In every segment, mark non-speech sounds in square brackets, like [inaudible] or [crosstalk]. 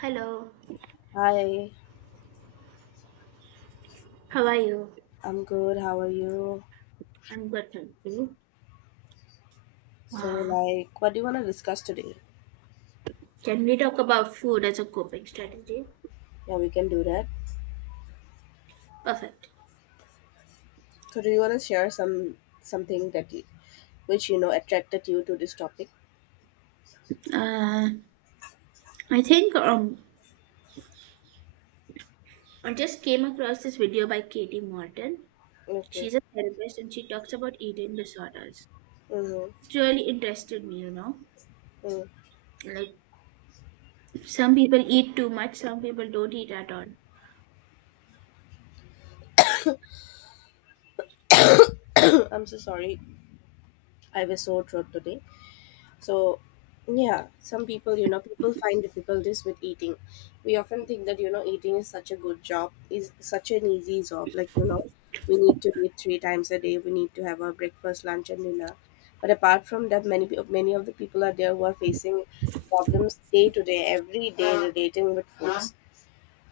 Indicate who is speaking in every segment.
Speaker 1: Hello,
Speaker 2: Hi,
Speaker 1: how are you?
Speaker 2: I'm good. How are you?
Speaker 1: I'm good, thank you.
Speaker 2: So,
Speaker 1: Uh,
Speaker 2: like, what do you want to discuss today?
Speaker 1: can we talk about food as a coping strategy?
Speaker 2: Yeah, we can do that.
Speaker 1: Perfect.
Speaker 2: So, do you want to share something that you, which attracted you to this topic?
Speaker 1: Uh, I think I just came across this video by Katie Morton.
Speaker 2: Okay.
Speaker 1: She's a therapist and she talks about eating disorders.
Speaker 2: Mm-hmm.
Speaker 1: It's really interested me.
Speaker 2: Mm.
Speaker 1: Like some people eat too much, some people don't eat at all.
Speaker 2: [coughs] I'm so sorry. I was so drunk today. So, yeah, some people, people find difficulties with eating. We often think that, eating is such a good job, is such an easy job. Like, we need to eat three times a day, we need to have our breakfast, lunch, and dinner. But apart from that, many of the people are there who are facing problems day to day, every day relating with foods.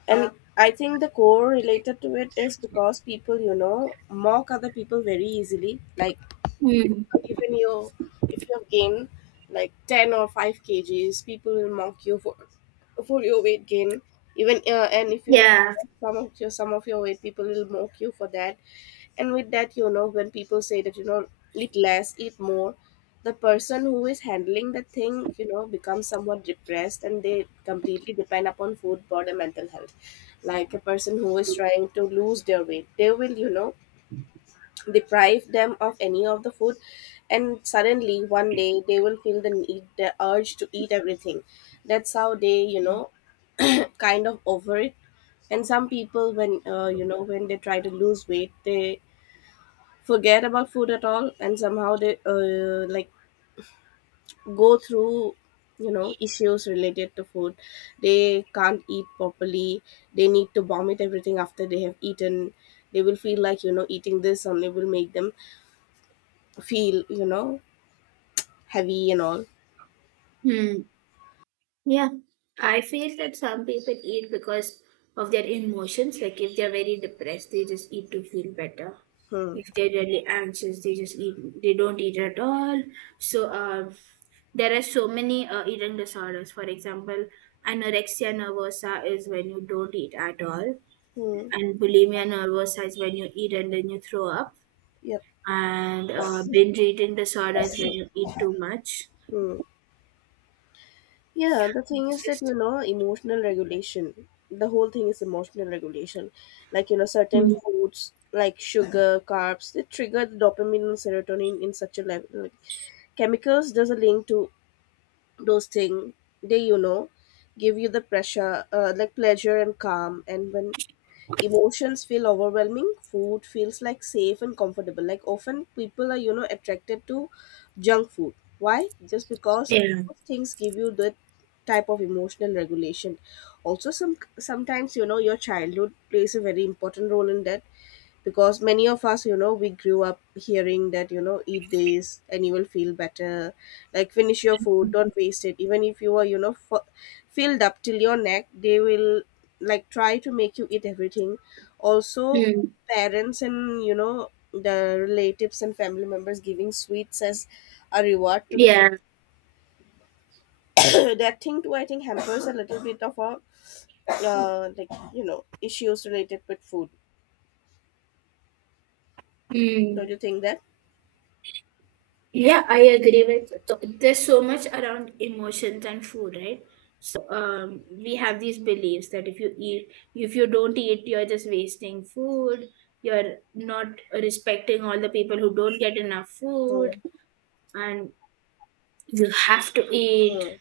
Speaker 2: And I think the core related to it is because people, mock other people very easily. Like,
Speaker 1: Hmm.
Speaker 2: so even you, if you have gained like 10 or 5 kgs, people will mock you for your weight gain, even and if you have
Speaker 1: Yeah.
Speaker 2: lost some of your weight, people will mock you for that. And with that, when people say that, eat less, eat more, the person who is handling the thing, becomes somewhat depressed, and they completely depend upon food for their mental health. Like a person who is trying to lose their weight, they will, deprive them of any of the food, and suddenly one day they will feel the urge to eat everything. That's how they, [clears throat] kind of over it. And some people, when when they try to lose weight, they forget about food at all, and somehow they, like, go through, issues related to food. They can't eat properly, they need to vomit everything after they have eaten. They will feel like, eating this only will make them feel, heavy and all.
Speaker 1: Hmm. Yeah, I feel that some people eat because of their emotions. Like if they're very depressed, they just eat to feel better.
Speaker 2: Hmm.
Speaker 1: If they're really anxious, they just eat. They don't eat at all. So there are so many eating disorders. For example, anorexia nervosa is when you don't eat at all,
Speaker 2: Hmm.
Speaker 1: and bulimia nervosa is when you eat and then you throw up,
Speaker 2: Yep.
Speaker 1: and binge eating disorder is when you eat too much.
Speaker 2: Hmm. Yeah, the thing
Speaker 1: It's
Speaker 2: is that,
Speaker 1: just.
Speaker 2: emotional regulation. The whole thing is emotional regulation. Like, certain
Speaker 1: Mm.
Speaker 2: foods like sugar, carbs, they trigger the dopamine and serotonin in such a level. Like, chemicals, there's a link to those things. They, give you the pressure, like, pleasure and calm. And when emotions feel overwhelming, food feels like safe and comfortable. Like, often people are, attracted to junk food. Why? Just because
Speaker 1: Yeah.
Speaker 2: those things give you that type of emotional regulation. Also, sometimes, your childhood plays a very important role in that, because many of us, we grew up hearing that, eat this and you will feel better. Like, finish your food, don't waste it, even if you are, filled up till your neck, they will, like, try to make you eat everything. Also,
Speaker 1: Mm.
Speaker 2: parents, and, the relatives and family members giving sweets as a reward to the
Speaker 1: Yeah.
Speaker 2: kid, [coughs] that thing too, I think, hampers a little bit of a, like, issues related with food. Don't
Speaker 1: Mm,
Speaker 2: you think that?
Speaker 1: yeah, I agree with, so there's so much around emotions and food, right? So we have these beliefs that if you don't eat, you're just wasting food. You're not respecting all the people who don't get enough food,
Speaker 2: Hmm,
Speaker 1: and you have to eat.
Speaker 2: hmm,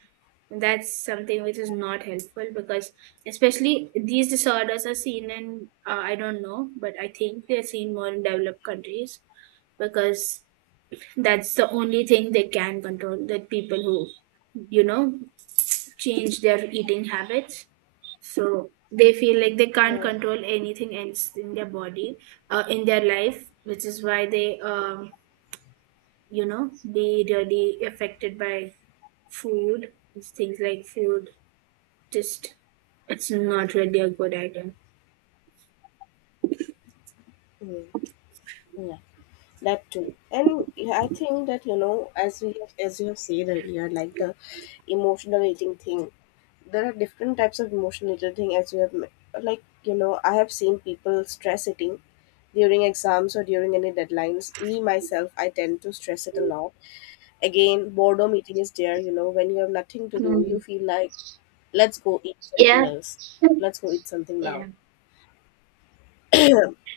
Speaker 1: That's something which is not helpful because, especially these disorders are seen in I don't know, but I think they're seen more in developed countries, because that's the only thing they can control. That people who, you know, change their eating habits. So they feel like they can't
Speaker 2: hmm,
Speaker 1: control anything else in their body, in their life, which is why they be really affected by food. It's Things like food, just it's not really a good idea.
Speaker 2: hmm. Yeah, that too. And yeah, I think that, as you have said earlier, like, the emotional eating thing, there are different types of emotional eating thing, as we have, like, I have seen people stress eating during exams or during any deadlines. Me, myself, I tend to stress it a lot. Again, boredom eating is there, when you have nothing to do, you
Speaker 1: Mm.
Speaker 2: feel like, let's go eat something
Speaker 1: Yeah,
Speaker 2: else. Let's go eat something now.
Speaker 1: yeah.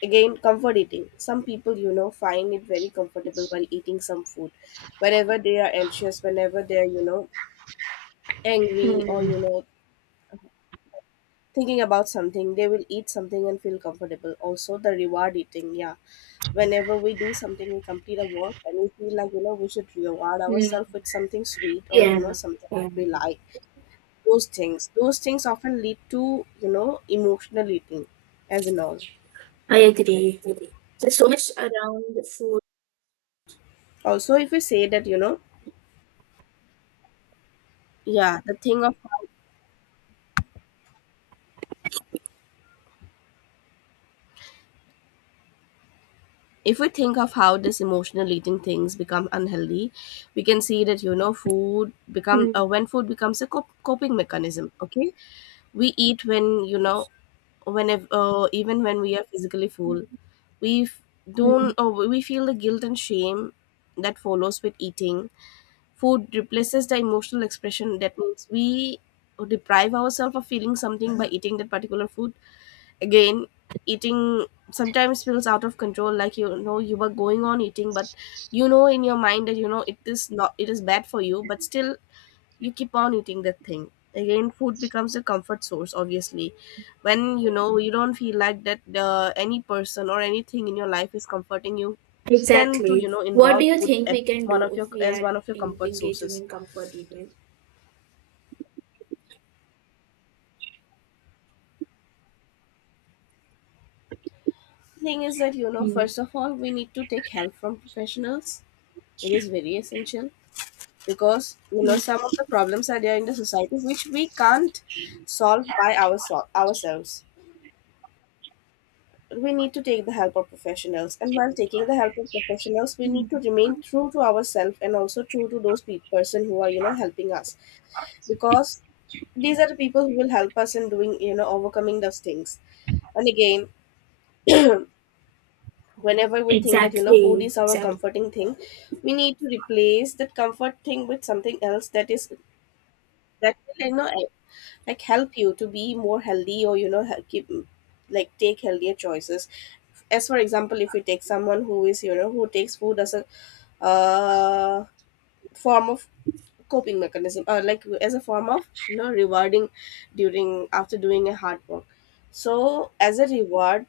Speaker 2: Again, comfort eating. Some people, find it very comfortable while eating some food. Whenever they are anxious, whenever they're, angry, or,
Speaker 1: Mm.
Speaker 2: thinking about something, they will eat something and feel comfortable. Also, the reward eating. Yeah. Whenever we do something, we complete a work and we feel like, we should reward
Speaker 1: Mm.
Speaker 2: ourselves with something sweet, or,
Speaker 1: Yeah,
Speaker 2: something
Speaker 1: yeah.
Speaker 2: that we like. Those things. Those things often lead to, emotional eating, as in all.
Speaker 1: I agree. There's so much around food.
Speaker 2: Also, if we say that, yeah, the thing of, if we think of how this emotional eating things become unhealthy, we can see that, food become
Speaker 1: Mm,
Speaker 2: when food becomes a coping mechanism. Okay, we eat when, whenever, even when we are physically full, we, f- don't
Speaker 1: mm.
Speaker 2: we feel the guilt and shame that follows with eating. Food replaces the emotional expression, that means we deprive ourselves of feeling something by eating that particular food. Again, eating sometimes feels out of control. Like, you were going on eating, but, in your mind that, it is not, it is bad for you, but still you keep on eating that thing. Again, food becomes a comfort source, obviously when, you don't feel like that, any person or anything in your life is comforting you. Tend to,
Speaker 1: Exactly. What do
Speaker 2: involve
Speaker 1: you
Speaker 2: food
Speaker 1: think
Speaker 2: at,
Speaker 1: we can
Speaker 2: one
Speaker 1: do
Speaker 2: of your
Speaker 1: if we
Speaker 2: as
Speaker 1: are
Speaker 2: one of your comfort
Speaker 1: engaging
Speaker 2: sources.
Speaker 1: in comfort eating?
Speaker 2: Thing is that,
Speaker 1: Mm,
Speaker 2: first of all, we need to take help from professionals. It is very essential, because,
Speaker 1: mm,
Speaker 2: some of the problems are there in the society which we can't solve by ourselves. We need to take the help of professionals, and while taking the help of professionals, we need to
Speaker 1: mm.
Speaker 2: remain true to ourselves, and also true to those person who are, helping us, because these are the people who will help us in doing, overcoming those things. And again, [clears throat] whenever we think that, food
Speaker 1: Exactly.
Speaker 2: is our
Speaker 1: Exactly.
Speaker 2: comforting thing, we need to replace that comfort thing with something else, that will, like, help you to be more healthy, or, you know he- keep like, take healthier choices. As for example, if we take someone who is, you know, who takes food as a, uh, form of coping mechanism, or like, as a form of, rewarding during, after doing a hard work, so as a reward,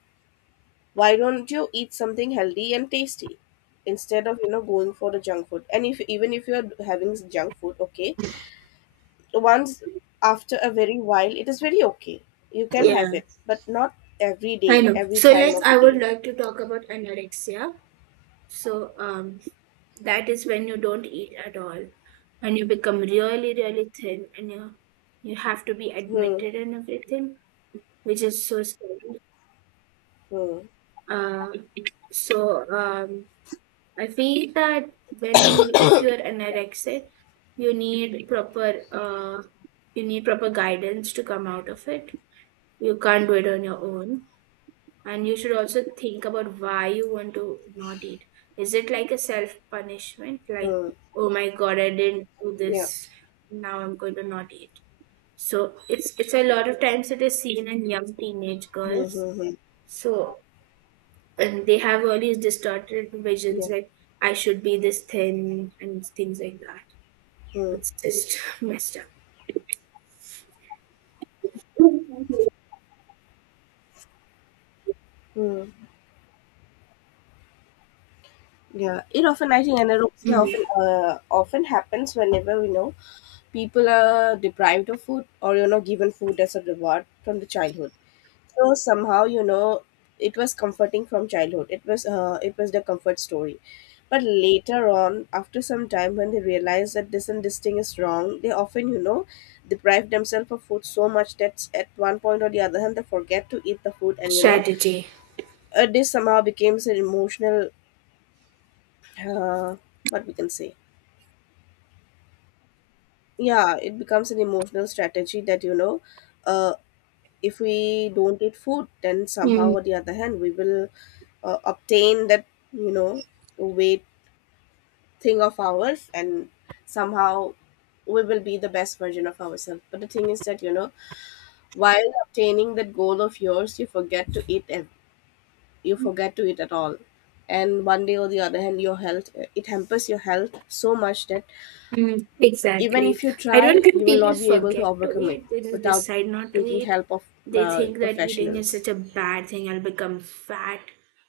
Speaker 2: why don't you eat something healthy and tasty, instead of, going for the junk food? And, if, even if you are having junk food, okay, once, after a very while, it is very okay, you can have
Speaker 1: Yeah,
Speaker 2: it, but not every
Speaker 1: I
Speaker 2: day,
Speaker 1: know.
Speaker 2: every
Speaker 1: So,
Speaker 2: time
Speaker 1: like,
Speaker 2: of the
Speaker 1: I would
Speaker 2: day.
Speaker 1: like to talk about anorexia. So, that is when you don't eat at all and you become really, really thin and you have to be
Speaker 2: Hmm.
Speaker 1: admitted and everything, which is so scary.
Speaker 2: Hmm.
Speaker 1: Uh, so, I feel that when if you're anorexic, you need proper uh, you need proper guidance to come out of it. You can't do it on your own, and you should also think about why you want to not eat. Is it like a self punishment, like
Speaker 2: Hmm.
Speaker 1: oh my god, I didn't do
Speaker 2: Yeah.
Speaker 1: this, now I'm going to not eat? So it's a lot of times it is seen in young teenage
Speaker 2: Hmm.
Speaker 1: girls.
Speaker 2: Hmm. Hmm.
Speaker 1: So and they have all these distorted
Speaker 2: Yeah.
Speaker 1: visions like I should be this thin and things like that.
Speaker 2: Hmm.
Speaker 1: It's just [laughs] messed up.
Speaker 2: Hmm. Yeah, it often I think anorexia
Speaker 1: Mm.
Speaker 2: often happens whenever, people are deprived of food, or, given food as a reward from the childhood. So somehow, it was comforting from childhood. It was the comfort story. But later on, after some time, when they realize that this and this thing is wrong, they often, deprive themselves of food so much that at one point, or the other hand, they forget to eat the food, and,
Speaker 1: Strategy.
Speaker 2: this somehow becomes an emotional, uh, what we can say, yeah, it becomes an emotional strategy. That, uh, if we don't eat food, then somehow
Speaker 1: Mm.
Speaker 2: or the other hand, we will, obtain that, you know weight thing of ours, and somehow we will be the best version of ourselves. But the thing is that, while obtaining that goal of yours, you forget to eat at all, and one day or the other hand, your health it hampers your health so much that,
Speaker 1: Mm.
Speaker 2: even if
Speaker 1: Exactly.
Speaker 2: you
Speaker 1: I don't
Speaker 2: try, you
Speaker 1: think
Speaker 2: will
Speaker 1: people
Speaker 2: not be able to
Speaker 1: forget to
Speaker 2: overcome it
Speaker 1: eat. They just
Speaker 2: without
Speaker 1: decide not to
Speaker 2: taking
Speaker 1: eat.
Speaker 2: help of,
Speaker 1: They think that eating is
Speaker 2: professionals.
Speaker 1: such a bad thing. I'll become fat.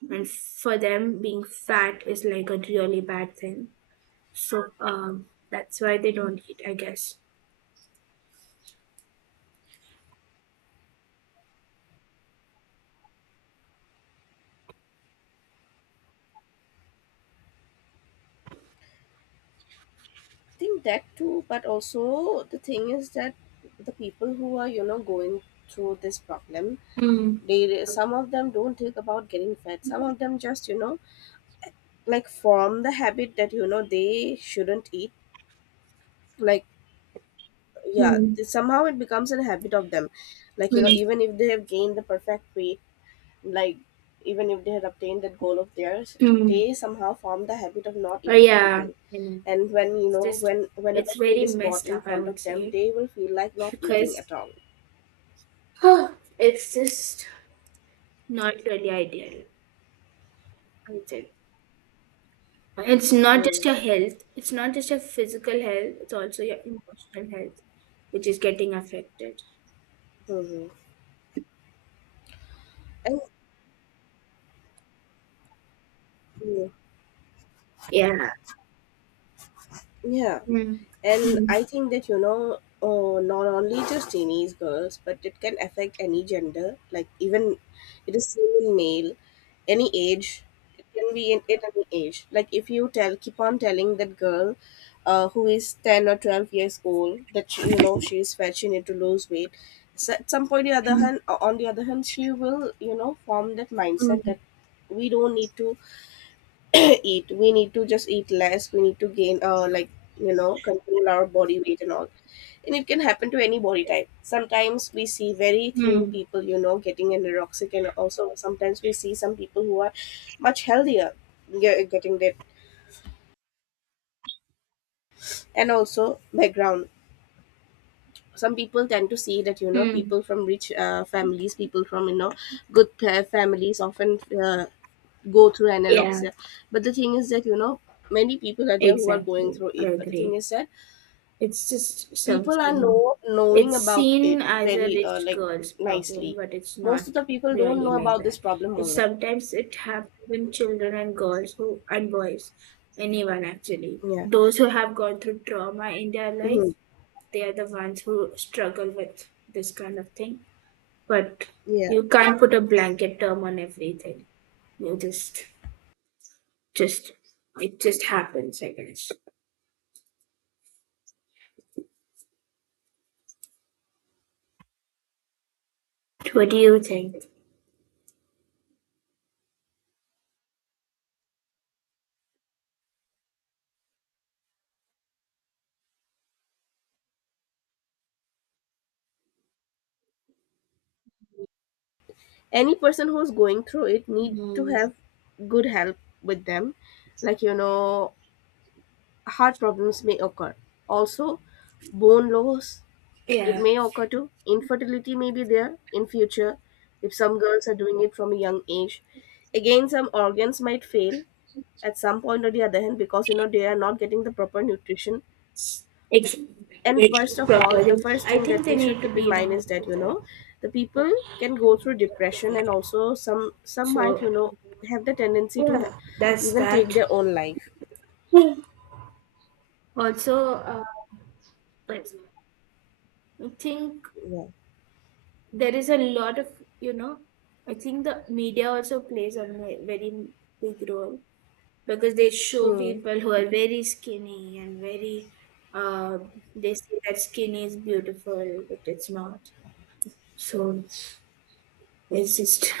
Speaker 1: And for them, being fat is like a really bad thing. So that's why they don't eat, I guess.
Speaker 2: Think that too, but also the thing is that, the people who are, going through this problem,
Speaker 1: Mm.
Speaker 2: they some of them don't think about getting fat. Some of them just, like, form the habit that, they shouldn't eat. Like, yeah,
Speaker 1: Mm.
Speaker 2: somehow it becomes a habit of them. Like,
Speaker 1: Mm.
Speaker 2: even if they have gained the perfect weight, like, even if they had obtained that goal of theirs,
Speaker 1: Mm.
Speaker 2: they somehow form the habit of not
Speaker 1: But
Speaker 2: eating
Speaker 1: yeah,
Speaker 2: anything. And
Speaker 1: it's just
Speaker 2: whenever
Speaker 1: it's
Speaker 2: food
Speaker 1: very
Speaker 2: is bought
Speaker 1: messed
Speaker 2: in
Speaker 1: up, I
Speaker 2: front
Speaker 1: would
Speaker 2: of them,
Speaker 1: say,
Speaker 2: they will feel like not eating
Speaker 1: because
Speaker 2: at all.
Speaker 1: [sighs] it's just not really ideal. I would say it's not just your health; it's not just your physical health; it's also your emotional health, which is getting affected.
Speaker 2: Mm-hmm. And, mm,
Speaker 1: Yeah.
Speaker 2: yeah,
Speaker 1: Mm.
Speaker 2: and
Speaker 1: Mm.
Speaker 2: I think that not only just teenage girls, but it can affect any gender, like even it is seen in male, any age. It can be in at any age. Like if you tell keep on telling that girl, who is 10 or 12 years old, that she, you know she is fat, she need to lose weight. So at some point, the other
Speaker 1: Mm.
Speaker 2: hand on the other hand, she will form that mindset
Speaker 1: Mm.
Speaker 2: that we don't need to [clears throat] eat. We need to just eat less. We need to gain like, control our body weight and all. And it can happen to any body type. Sometimes we see very thin
Speaker 1: Mm.
Speaker 2: people, getting anorexic. And also sometimes we see some people who are much healthier getting that. And also background, some people tend to see that
Speaker 1: Mm.
Speaker 2: people from rich families, people from good families often uh, go through
Speaker 1: Yeah.
Speaker 2: anorexia. But the thing is that, many people are there who are going
Speaker 1: Exactly.
Speaker 2: through
Speaker 1: I
Speaker 2: it. But the thing
Speaker 1: agree.
Speaker 2: is that
Speaker 1: It's just
Speaker 2: people are
Speaker 1: something.
Speaker 2: knowing
Speaker 1: It's
Speaker 2: about it
Speaker 1: seen as a
Speaker 2: very
Speaker 1: rich
Speaker 2: like,
Speaker 1: girl's problem,
Speaker 2: nicely.
Speaker 1: but it's not
Speaker 2: Most of the people don't
Speaker 1: really
Speaker 2: know
Speaker 1: like
Speaker 2: about this
Speaker 1: that.
Speaker 2: problem
Speaker 1: It's
Speaker 2: only.
Speaker 1: Sometimes it happens in children and girls who and boys, anyone actually.
Speaker 2: Yeah.
Speaker 1: Those who have gone through trauma in their life,
Speaker 2: Hmm.
Speaker 1: they are the ones who struggle with this kind of thing. But
Speaker 2: Yeah.
Speaker 1: you can't put a blanket term on everything. You just it just happens, I guess. What do you think?
Speaker 2: Any person who's going through it need to
Speaker 1: Mhm.
Speaker 2: have good help with them. Like, heart problems may occur. Also bone loss. It
Speaker 1: Yeah.
Speaker 2: may occur to infertility may be there in future if some girls are doing it from a young age. Again, some organs might fail at some point or the other hand, because they are not getting the proper nutrition.
Speaker 1: Ex-
Speaker 2: And
Speaker 1: ex-
Speaker 2: first of all, the
Speaker 1: Properly.
Speaker 2: first
Speaker 1: I
Speaker 2: thing that
Speaker 1: think
Speaker 2: we
Speaker 1: they
Speaker 2: should
Speaker 1: need to
Speaker 2: keep in
Speaker 1: be in a
Speaker 2: mind is that
Speaker 1: hospital.
Speaker 2: the people can go through depression. And also some might
Speaker 1: So
Speaker 2: have the tendency to
Speaker 1: yeah, that's
Speaker 2: even take
Speaker 1: that.
Speaker 2: their own life.
Speaker 1: Also, like, I think
Speaker 2: Yeah.
Speaker 1: there is a lot of you know. I think the media also plays a very big role because they show
Speaker 2: Hmm.
Speaker 1: people who are very skinny and very. Uh, they say that skinny is beautiful, but it's not. So it's just.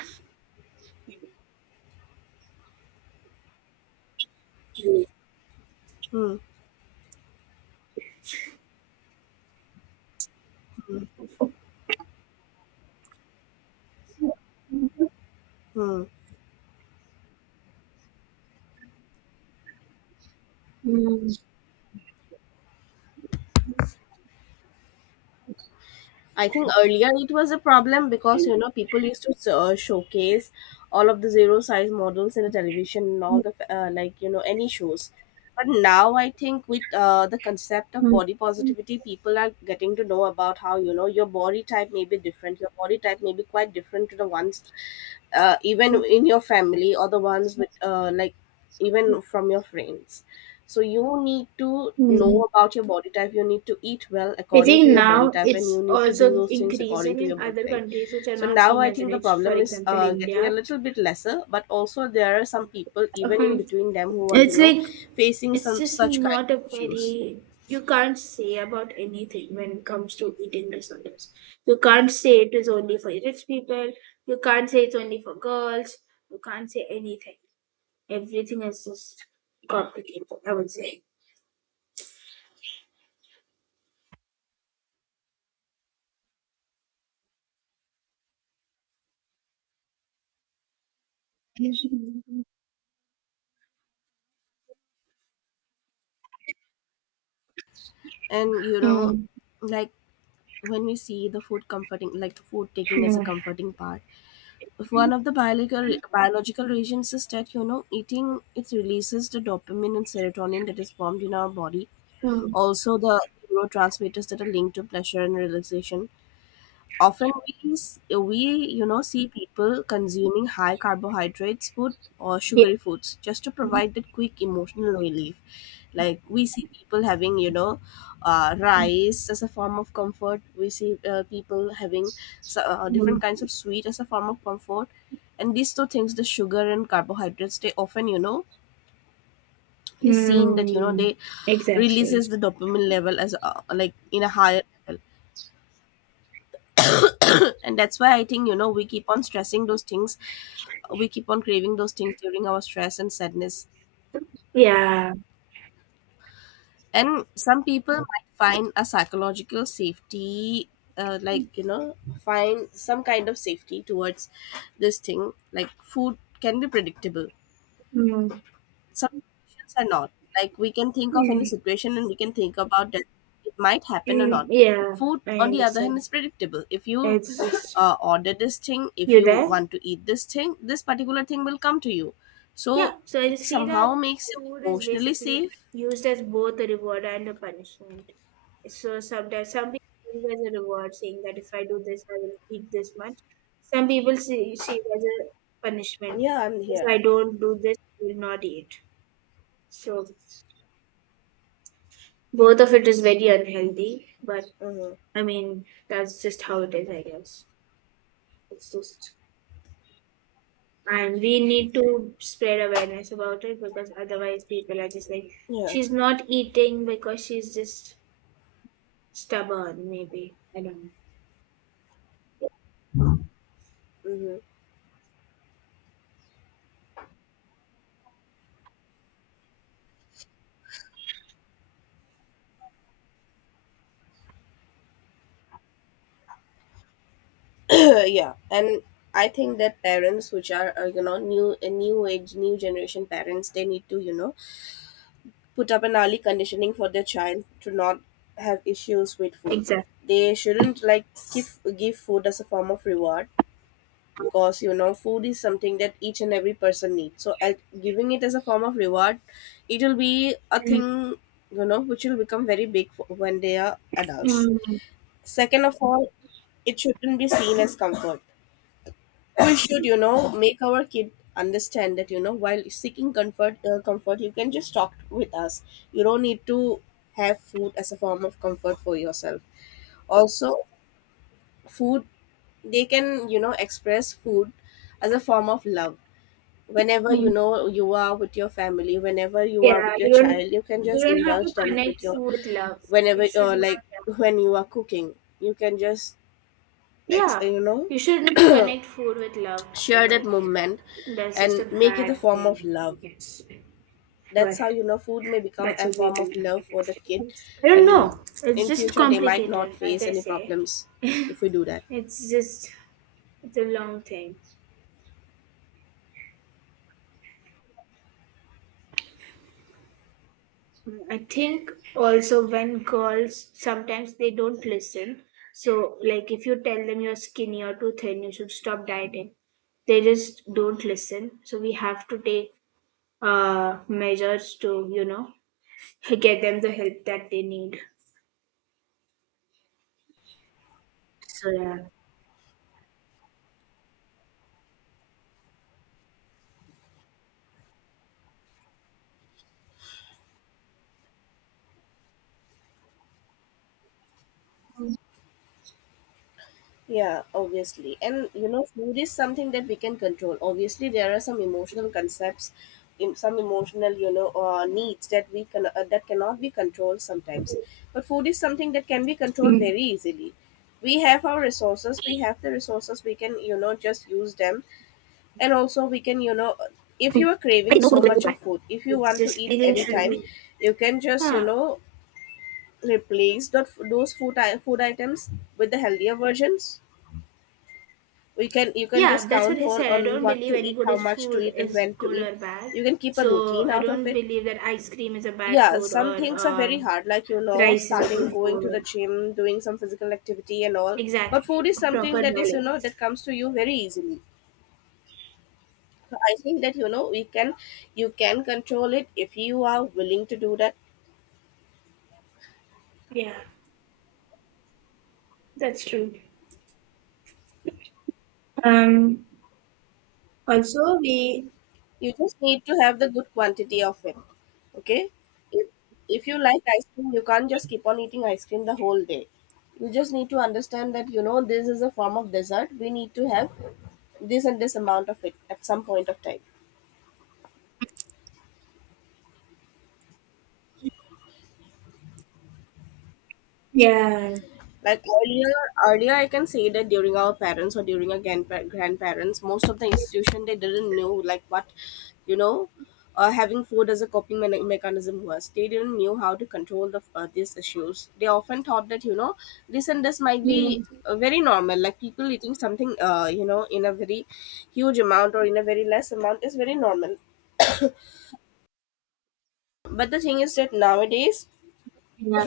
Speaker 2: Hmm. Hmm.
Speaker 1: Mm.
Speaker 2: I think earlier it was a problem because people used to showcase all of the zero size models in the television and
Speaker 1: Mhm.
Speaker 2: all the like, any shows. But now I think with the concept of body
Speaker 1: Mhm.
Speaker 2: positivity, people are getting to know about how your body type may be different. Your body type may be quite different to the ones, even in your family, or the ones with, like, even from your friends. So you need to know about your body type, you need to eat well
Speaker 1: I
Speaker 2: according to
Speaker 1: think
Speaker 2: your body
Speaker 1: now
Speaker 2: type, and you
Speaker 1: it's
Speaker 2: need to do
Speaker 1: also
Speaker 2: those things according
Speaker 1: increasing
Speaker 2: to your
Speaker 1: in
Speaker 2: body
Speaker 1: other
Speaker 2: type.
Speaker 1: countries which are
Speaker 2: So
Speaker 1: not
Speaker 2: now
Speaker 1: seen
Speaker 2: I
Speaker 1: as
Speaker 2: think the
Speaker 1: rich, for
Speaker 2: problem is
Speaker 1: example,
Speaker 2: getting a
Speaker 1: India.
Speaker 2: little bit lesser, but also there are some people even in
Speaker 1: Um,
Speaker 2: between them who are,
Speaker 1: it's like,
Speaker 2: facing
Speaker 1: it's
Speaker 2: some
Speaker 1: just
Speaker 2: such kind
Speaker 1: not
Speaker 2: of
Speaker 1: a
Speaker 2: issues.
Speaker 1: very, you can't say about anything when it comes to eating disorders. You can't say it is only for rich people, you can't say it's only for girls, you can't say anything. Everything is just complicated, I would say.
Speaker 2: And,
Speaker 1: Mm.
Speaker 2: like, when we see the food comforting, like the food taking as a
Speaker 1: Yeah.
Speaker 2: comforting part, one of the biological reasons is that eating it releases the dopamine and serotonin that is formed in our body.
Speaker 1: Mm.
Speaker 2: Also the neurotransmitters that are linked to pleasure and relaxation, often we, see people consuming high carbohydrates food or sugary foods just to
Speaker 1: Yeah.
Speaker 2: provide that quick emotional relief. Like we see people having, rice as a form of comfort. We see, people having, so, different
Speaker 1: Mm.
Speaker 2: kinds of sweet as a form of comfort. And these two things, the sugar and carbohydrates, they often, is seen that
Speaker 1: Mm.
Speaker 2: they
Speaker 1: Exactly.
Speaker 2: releases the dopamine level as, like, in a higher level. And that's why I think we keep on stressing those things. We keep on craving those things during our stress and sadness.
Speaker 1: Yeah.
Speaker 2: And some people might find a psychological safety, like,
Speaker 1: Mm.
Speaker 2: find some kind of safety towards this thing. Like food can be predictable,
Speaker 1: Mm.
Speaker 2: some situations are not. Like we can think of any situation and we can think about that it might happen or
Speaker 1: Mm.
Speaker 2: not. But
Speaker 1: Yeah,
Speaker 2: food
Speaker 1: I
Speaker 2: on the other hand
Speaker 1: understand.
Speaker 2: is predictable. If you
Speaker 1: It's just,
Speaker 2: order this thing, if
Speaker 1: you
Speaker 2: you
Speaker 1: there?
Speaker 2: want to eat this thing, this particular thing will come to you. So
Speaker 1: Yeah. So I
Speaker 2: it
Speaker 1: just feel that
Speaker 2: somehow makes you
Speaker 1: food is
Speaker 2: emotionally
Speaker 1: basically
Speaker 2: safe.
Speaker 1: used as both a reward and a punishment. So sometimes some people see it as a reward, saying that if I do this, I will eat this much. Some people see it as a punishment.
Speaker 2: Yeah, I'm
Speaker 1: If
Speaker 2: here.
Speaker 1: I don't do this, I will not eat. So both of it is very unhealthy, but I mean, that's just how it is, I guess. It's just, and we need to spread awareness about it because otherwise people are just like,
Speaker 2: Yeah.
Speaker 1: she's not eating because she's just stubborn, maybe. I don't know.
Speaker 2: Hmm. [coughs] [clears throat] Yeah, and I think that parents which are, new a new age, new generation parents, they need to, put up an early conditioning for their child to not have issues with food.
Speaker 1: Exactly.
Speaker 2: They shouldn't like give food as a form of reward, because food is something that each and every person needs. So as giving it as a form of reward, it will be a thing, which will become very big for when they are adults.
Speaker 1: Mm,
Speaker 2: Second of all, it shouldn't be seen as comfort. We should, make our kid understand that while seeking comfort, you can just talk with us. You don't need to have food as a form of comfort for yourself. Also food, they can, express food as a form of love. Whenever
Speaker 1: mm.
Speaker 2: you are with your family, whenever you are
Speaker 1: Yeah,
Speaker 2: with your
Speaker 1: you don't
Speaker 2: child, you can
Speaker 1: you
Speaker 2: just
Speaker 1: don't have to
Speaker 2: indulge them
Speaker 1: connect
Speaker 2: with your.
Speaker 1: food with love.
Speaker 2: Whenever,
Speaker 1: You should
Speaker 2: like,
Speaker 1: not.
Speaker 2: when you are cooking, you can just
Speaker 1: Yeah,
Speaker 2: ex-
Speaker 1: yeah.
Speaker 2: you know
Speaker 1: You shouldn't connect food with love
Speaker 2: share that
Speaker 1: ever.
Speaker 2: moment
Speaker 1: That's just
Speaker 2: and
Speaker 1: a
Speaker 2: make it a
Speaker 1: bad
Speaker 2: form of
Speaker 1: thing, I
Speaker 2: love.
Speaker 1: guess.
Speaker 2: That's
Speaker 1: But
Speaker 2: how food may become
Speaker 1: that's
Speaker 2: a
Speaker 1: a great
Speaker 2: form of love for that kid.
Speaker 1: one. I don't
Speaker 2: And
Speaker 1: know. It's
Speaker 2: in
Speaker 1: just
Speaker 2: future they might not
Speaker 1: complicated, as
Speaker 2: face
Speaker 1: I
Speaker 2: any
Speaker 1: say.
Speaker 2: problems if we do that.
Speaker 1: It's just, it's a long thing. I think also when girls sometimes they don't listen. So like if you tell them you're skinny or too thin, you should stop dieting. They just don't listen. So we have to take measures to get them the help that they need. So yeah.
Speaker 2: Yeah, obviously. And food is something that we can control. Obviously there are some emotional concepts, in some emotional, needs that we can that cannot be controlled sometimes. But food is something that can be controlled
Speaker 1: Mm.
Speaker 2: very easily. We have the resources. We can, just use them. And also we can, if you are craving so much of food, if you
Speaker 1: It's
Speaker 2: want to
Speaker 1: just
Speaker 2: eat
Speaker 1: everything should
Speaker 2: anytime,
Speaker 1: be,
Speaker 2: you can just,
Speaker 1: huh.
Speaker 2: replace that those food items with the healthier versions. We can You can just
Speaker 1: Yeah, that's what
Speaker 2: count
Speaker 1: I said. I
Speaker 2: on
Speaker 1: don't
Speaker 2: what
Speaker 1: believe
Speaker 2: to
Speaker 1: any
Speaker 2: eat,
Speaker 1: good
Speaker 2: how
Speaker 1: is
Speaker 2: much to
Speaker 1: food
Speaker 2: eat, and
Speaker 1: is
Speaker 2: when to
Speaker 1: good
Speaker 2: eat.
Speaker 1: or bad.
Speaker 2: You can keep a
Speaker 1: So
Speaker 2: routine
Speaker 1: I
Speaker 2: out of
Speaker 1: don't
Speaker 2: it.
Speaker 1: believe that ice cream is a bad
Speaker 2: Yeah,
Speaker 1: food
Speaker 2: some
Speaker 1: or
Speaker 2: things are very hard, like,
Speaker 1: rice is a
Speaker 2: starting
Speaker 1: good
Speaker 2: [coughs] going to the
Speaker 1: food.
Speaker 2: gym, doing some physical activity and all. But food
Speaker 1: Exactly,
Speaker 2: is
Speaker 1: a
Speaker 2: something
Speaker 1: proper
Speaker 2: that is,
Speaker 1: balance.
Speaker 2: that comes to you very easily. So I think that we can you can control it if you are willing to do that.
Speaker 1: Yeah, that's true. Um. Also, we
Speaker 2: You just need to have the good quantity of it. Okay? If if you like ice cream, you can't just keep on eating ice cream the whole day. You just need to understand that this is a form of dessert. We need to have this and this amount of it at some point of time.
Speaker 1: yeah.
Speaker 2: Like earlier, I can say that during our parents or during our grandparents, most of the institution they didn't know like what, you know, having food as a mechanism was. They didn't knew how to control these issues. They often thought that this and this might be,
Speaker 1: Mm,
Speaker 2: very normal. Like people eating something, in a very huge amount or in a very less amount, is very normal. But the thing is that nowadays
Speaker 1: yeah.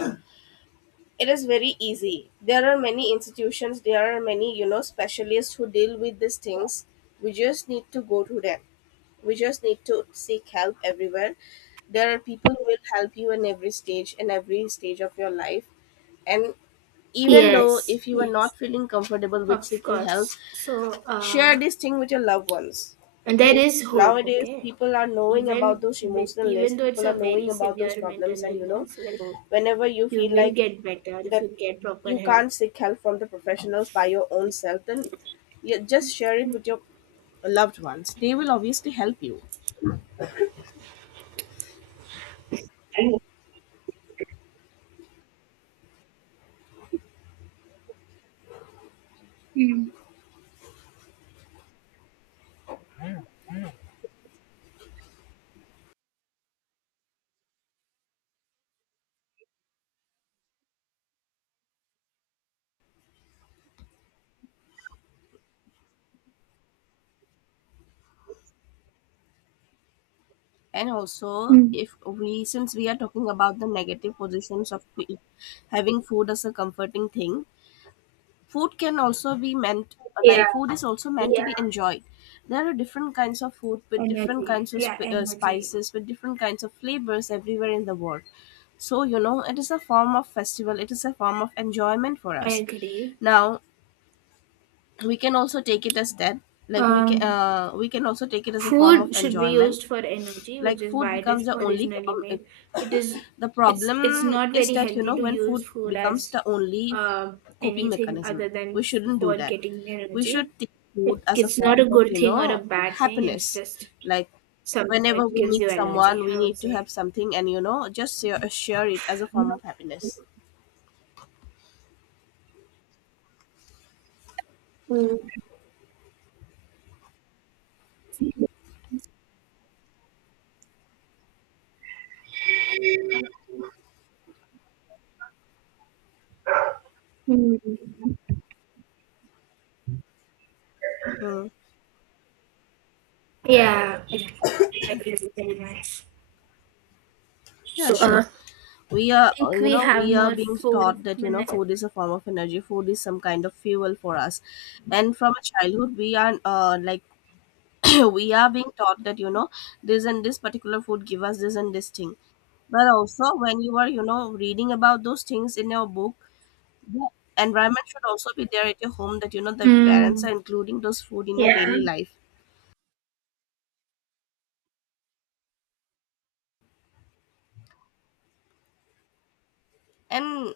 Speaker 2: it is very easy. There are many institutions, there are many, specialists who deal with these things. We just need to go to them. We just need to seek help everywhere. There are people who will help you in every stage of your life. And even though
Speaker 1: Yes.
Speaker 2: if you are
Speaker 1: Yes.
Speaker 2: not feeling comfortable with
Speaker 1: Of
Speaker 2: seeking help,
Speaker 1: course. So
Speaker 2: share this thing with your loved ones.
Speaker 1: and there
Speaker 2: Okay?
Speaker 1: is hope.
Speaker 2: Nowadays,
Speaker 1: Okay.
Speaker 2: people are knowing about those emotional
Speaker 1: Even
Speaker 2: lists,
Speaker 1: though it's
Speaker 2: people are
Speaker 1: a
Speaker 2: knowing
Speaker 1: very
Speaker 2: about those
Speaker 1: severe mental
Speaker 2: problems, and,
Speaker 1: illness,
Speaker 2: whenever you
Speaker 1: you
Speaker 2: feel
Speaker 1: will
Speaker 2: like
Speaker 1: get better if
Speaker 2: that
Speaker 1: you get proper
Speaker 2: you
Speaker 1: help.
Speaker 2: can't seek help from the professionals by your own self, then you just share it with your loved ones. They will obviously help you.
Speaker 1: Mm,
Speaker 2: And also,
Speaker 1: mm.
Speaker 2: if we since we are talking about the negative positions of having food as a comforting thing, food can also be meant,
Speaker 1: Yeah,
Speaker 2: like food is also meant to
Speaker 1: yeah.
Speaker 2: be enjoyed. There are different kinds of food with different kinds
Speaker 1: Energy.
Speaker 2: of
Speaker 1: Yeah, energy.
Speaker 2: spices, with different kinds of flavors everywhere in the world. So it is a form of festival, it is a form of enjoyment for
Speaker 1: I
Speaker 2: us.
Speaker 1: agree.
Speaker 2: Now we can also take it as that. Like
Speaker 1: Um,
Speaker 2: we can also take it as a form of
Speaker 1: Food should be
Speaker 2: enjoyment.
Speaker 1: used for energy,
Speaker 2: Like
Speaker 1: which is
Speaker 2: food
Speaker 1: why it
Speaker 2: becomes
Speaker 1: is
Speaker 2: the only
Speaker 1: originally
Speaker 2: com-
Speaker 1: made. It is,
Speaker 2: The
Speaker 1: it's
Speaker 2: problem
Speaker 1: not
Speaker 2: is
Speaker 1: very
Speaker 2: that,
Speaker 1: healthy to
Speaker 2: when food
Speaker 1: use food
Speaker 2: becomes
Speaker 1: as
Speaker 2: the only coping
Speaker 1: anything
Speaker 2: mechanism,
Speaker 1: other
Speaker 2: we
Speaker 1: than
Speaker 2: shouldn't do
Speaker 1: for
Speaker 2: that.
Speaker 1: getting
Speaker 2: We should
Speaker 1: energy.
Speaker 2: take food
Speaker 1: It,
Speaker 2: as a
Speaker 1: it's not
Speaker 2: form
Speaker 1: a
Speaker 2: of,
Speaker 1: good thing or a bad thing. It's
Speaker 2: happiness.
Speaker 1: just
Speaker 2: Like
Speaker 1: something which
Speaker 2: whenever we
Speaker 1: gives you
Speaker 2: meet someone,
Speaker 1: energy,
Speaker 2: we
Speaker 1: I would
Speaker 2: need to have
Speaker 1: say.
Speaker 2: something and, just share it as a
Speaker 1: Yeah.
Speaker 2: form of happiness.
Speaker 1: Mm. Mm.
Speaker 2: Hmm.
Speaker 1: Yeah, I agree with you very much.
Speaker 2: Yeah,
Speaker 1: So
Speaker 2: sure.
Speaker 1: I think we have
Speaker 2: We are
Speaker 1: more
Speaker 2: being
Speaker 1: four
Speaker 2: taught that,
Speaker 1: minutes.
Speaker 2: food is a form of energy. Food is some kind of fuel for us. And from a childhood, we are like [coughs] [clears throat] we are being taught that this and this particular food give us this and this thing. But also when you are, reading about those things in your book, the environment should also be there at your home, that the parents
Speaker 1: Mm,
Speaker 2: are including those food in your
Speaker 1: yeah.
Speaker 2: daily life. And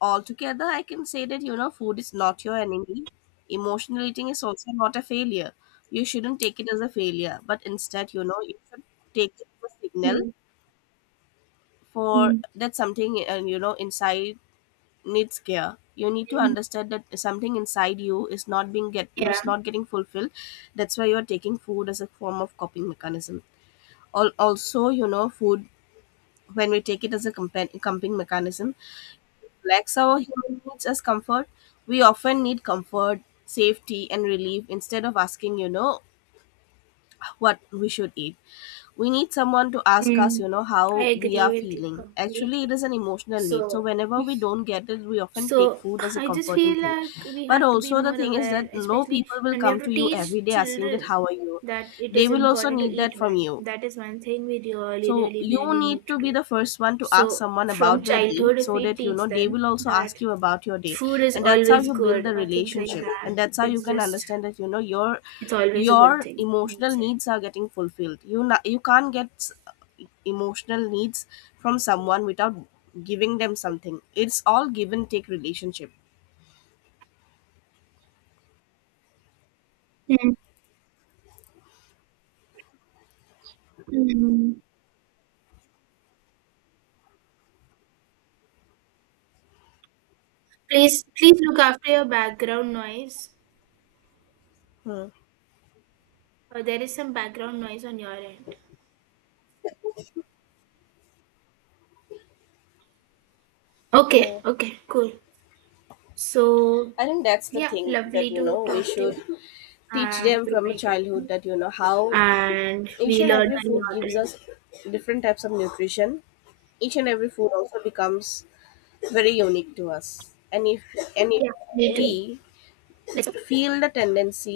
Speaker 2: altogether I can say that food is not your enemy, emotional eating is also not a failure. You shouldn't take it as a failure, but instead, you should take it as a signal
Speaker 1: Mm,
Speaker 2: for
Speaker 1: mm,
Speaker 2: that something. And, inside needs care. You need to
Speaker 1: mm,
Speaker 2: understand that something inside you is not being get is
Speaker 1: yeah.
Speaker 2: not getting fulfilled. That's why you're taking food as a form of coping mechanism. Also, food, when we take it as a coping mechanism, lacks our human needs as comfort. We often need comfort, safety and relief. Instead of asking, what we should eat, we need someone to ask us,
Speaker 1: Mm, I
Speaker 2: how we
Speaker 1: agree
Speaker 2: are
Speaker 1: with you
Speaker 2: feeling. Actually, it
Speaker 1: completely.
Speaker 2: is an emotional need, so
Speaker 1: So
Speaker 2: whenever we don't get it, we often
Speaker 1: so
Speaker 2: take food as a
Speaker 1: I just
Speaker 2: comforting
Speaker 1: feel
Speaker 2: thing.
Speaker 1: like we
Speaker 2: But
Speaker 1: have to be
Speaker 2: also the
Speaker 1: more
Speaker 2: thing is
Speaker 1: aware,
Speaker 2: that no,
Speaker 1: especially
Speaker 2: people will
Speaker 1: and we have
Speaker 2: come
Speaker 1: to
Speaker 2: to you every
Speaker 1: teach
Speaker 2: day asking that
Speaker 1: children
Speaker 2: how are you.
Speaker 1: that it
Speaker 2: They
Speaker 1: is
Speaker 2: will also
Speaker 1: important to
Speaker 2: need
Speaker 1: eat
Speaker 2: that from
Speaker 1: well.
Speaker 2: you.
Speaker 1: That is one thing we
Speaker 2: So
Speaker 1: really, really,
Speaker 2: you
Speaker 1: really
Speaker 2: need
Speaker 1: need to
Speaker 2: to be
Speaker 1: do.
Speaker 2: the first one to ask
Speaker 1: So
Speaker 2: someone
Speaker 1: from
Speaker 2: about their day,
Speaker 1: childhood, if
Speaker 2: so
Speaker 1: we
Speaker 2: that
Speaker 1: teach
Speaker 2: they
Speaker 1: them
Speaker 2: will also
Speaker 1: that
Speaker 2: ask you about your day.
Speaker 1: food is
Speaker 2: And that's how
Speaker 1: always
Speaker 2: you build
Speaker 1: good
Speaker 2: the
Speaker 1: or things like
Speaker 2: relationship.
Speaker 1: that.
Speaker 2: And that's how you
Speaker 1: It's
Speaker 2: can
Speaker 1: just
Speaker 2: understand that
Speaker 1: it's always a good
Speaker 2: your
Speaker 1: thing, I would
Speaker 2: emotional
Speaker 1: say.
Speaker 2: needs are getting fulfilled. You can't emotional needs from someone without giving them something. It's all give and take relationship.
Speaker 1: Mm, mm. Please look after your background noise.
Speaker 2: Hmm.
Speaker 1: There is some background noise on your end. Okay,
Speaker 2: Hmm.
Speaker 1: okay, cool. So
Speaker 2: I think that's the
Speaker 1: yeah,
Speaker 2: thing that,
Speaker 1: lovely to
Speaker 2: we
Speaker 1: talk to you
Speaker 2: should teach
Speaker 1: and
Speaker 2: them
Speaker 1: we
Speaker 2: from a
Speaker 1: connected.
Speaker 2: childhood that how
Speaker 1: And
Speaker 2: each
Speaker 1: we
Speaker 2: and
Speaker 1: learned
Speaker 2: every
Speaker 1: a
Speaker 2: food
Speaker 1: lot,
Speaker 2: gives
Speaker 1: right?
Speaker 2: us different types of nutrition, each and every food also becomes very unique to us, and if
Speaker 1: Yeah, me
Speaker 2: we
Speaker 1: too. Let's
Speaker 2: feel the tendency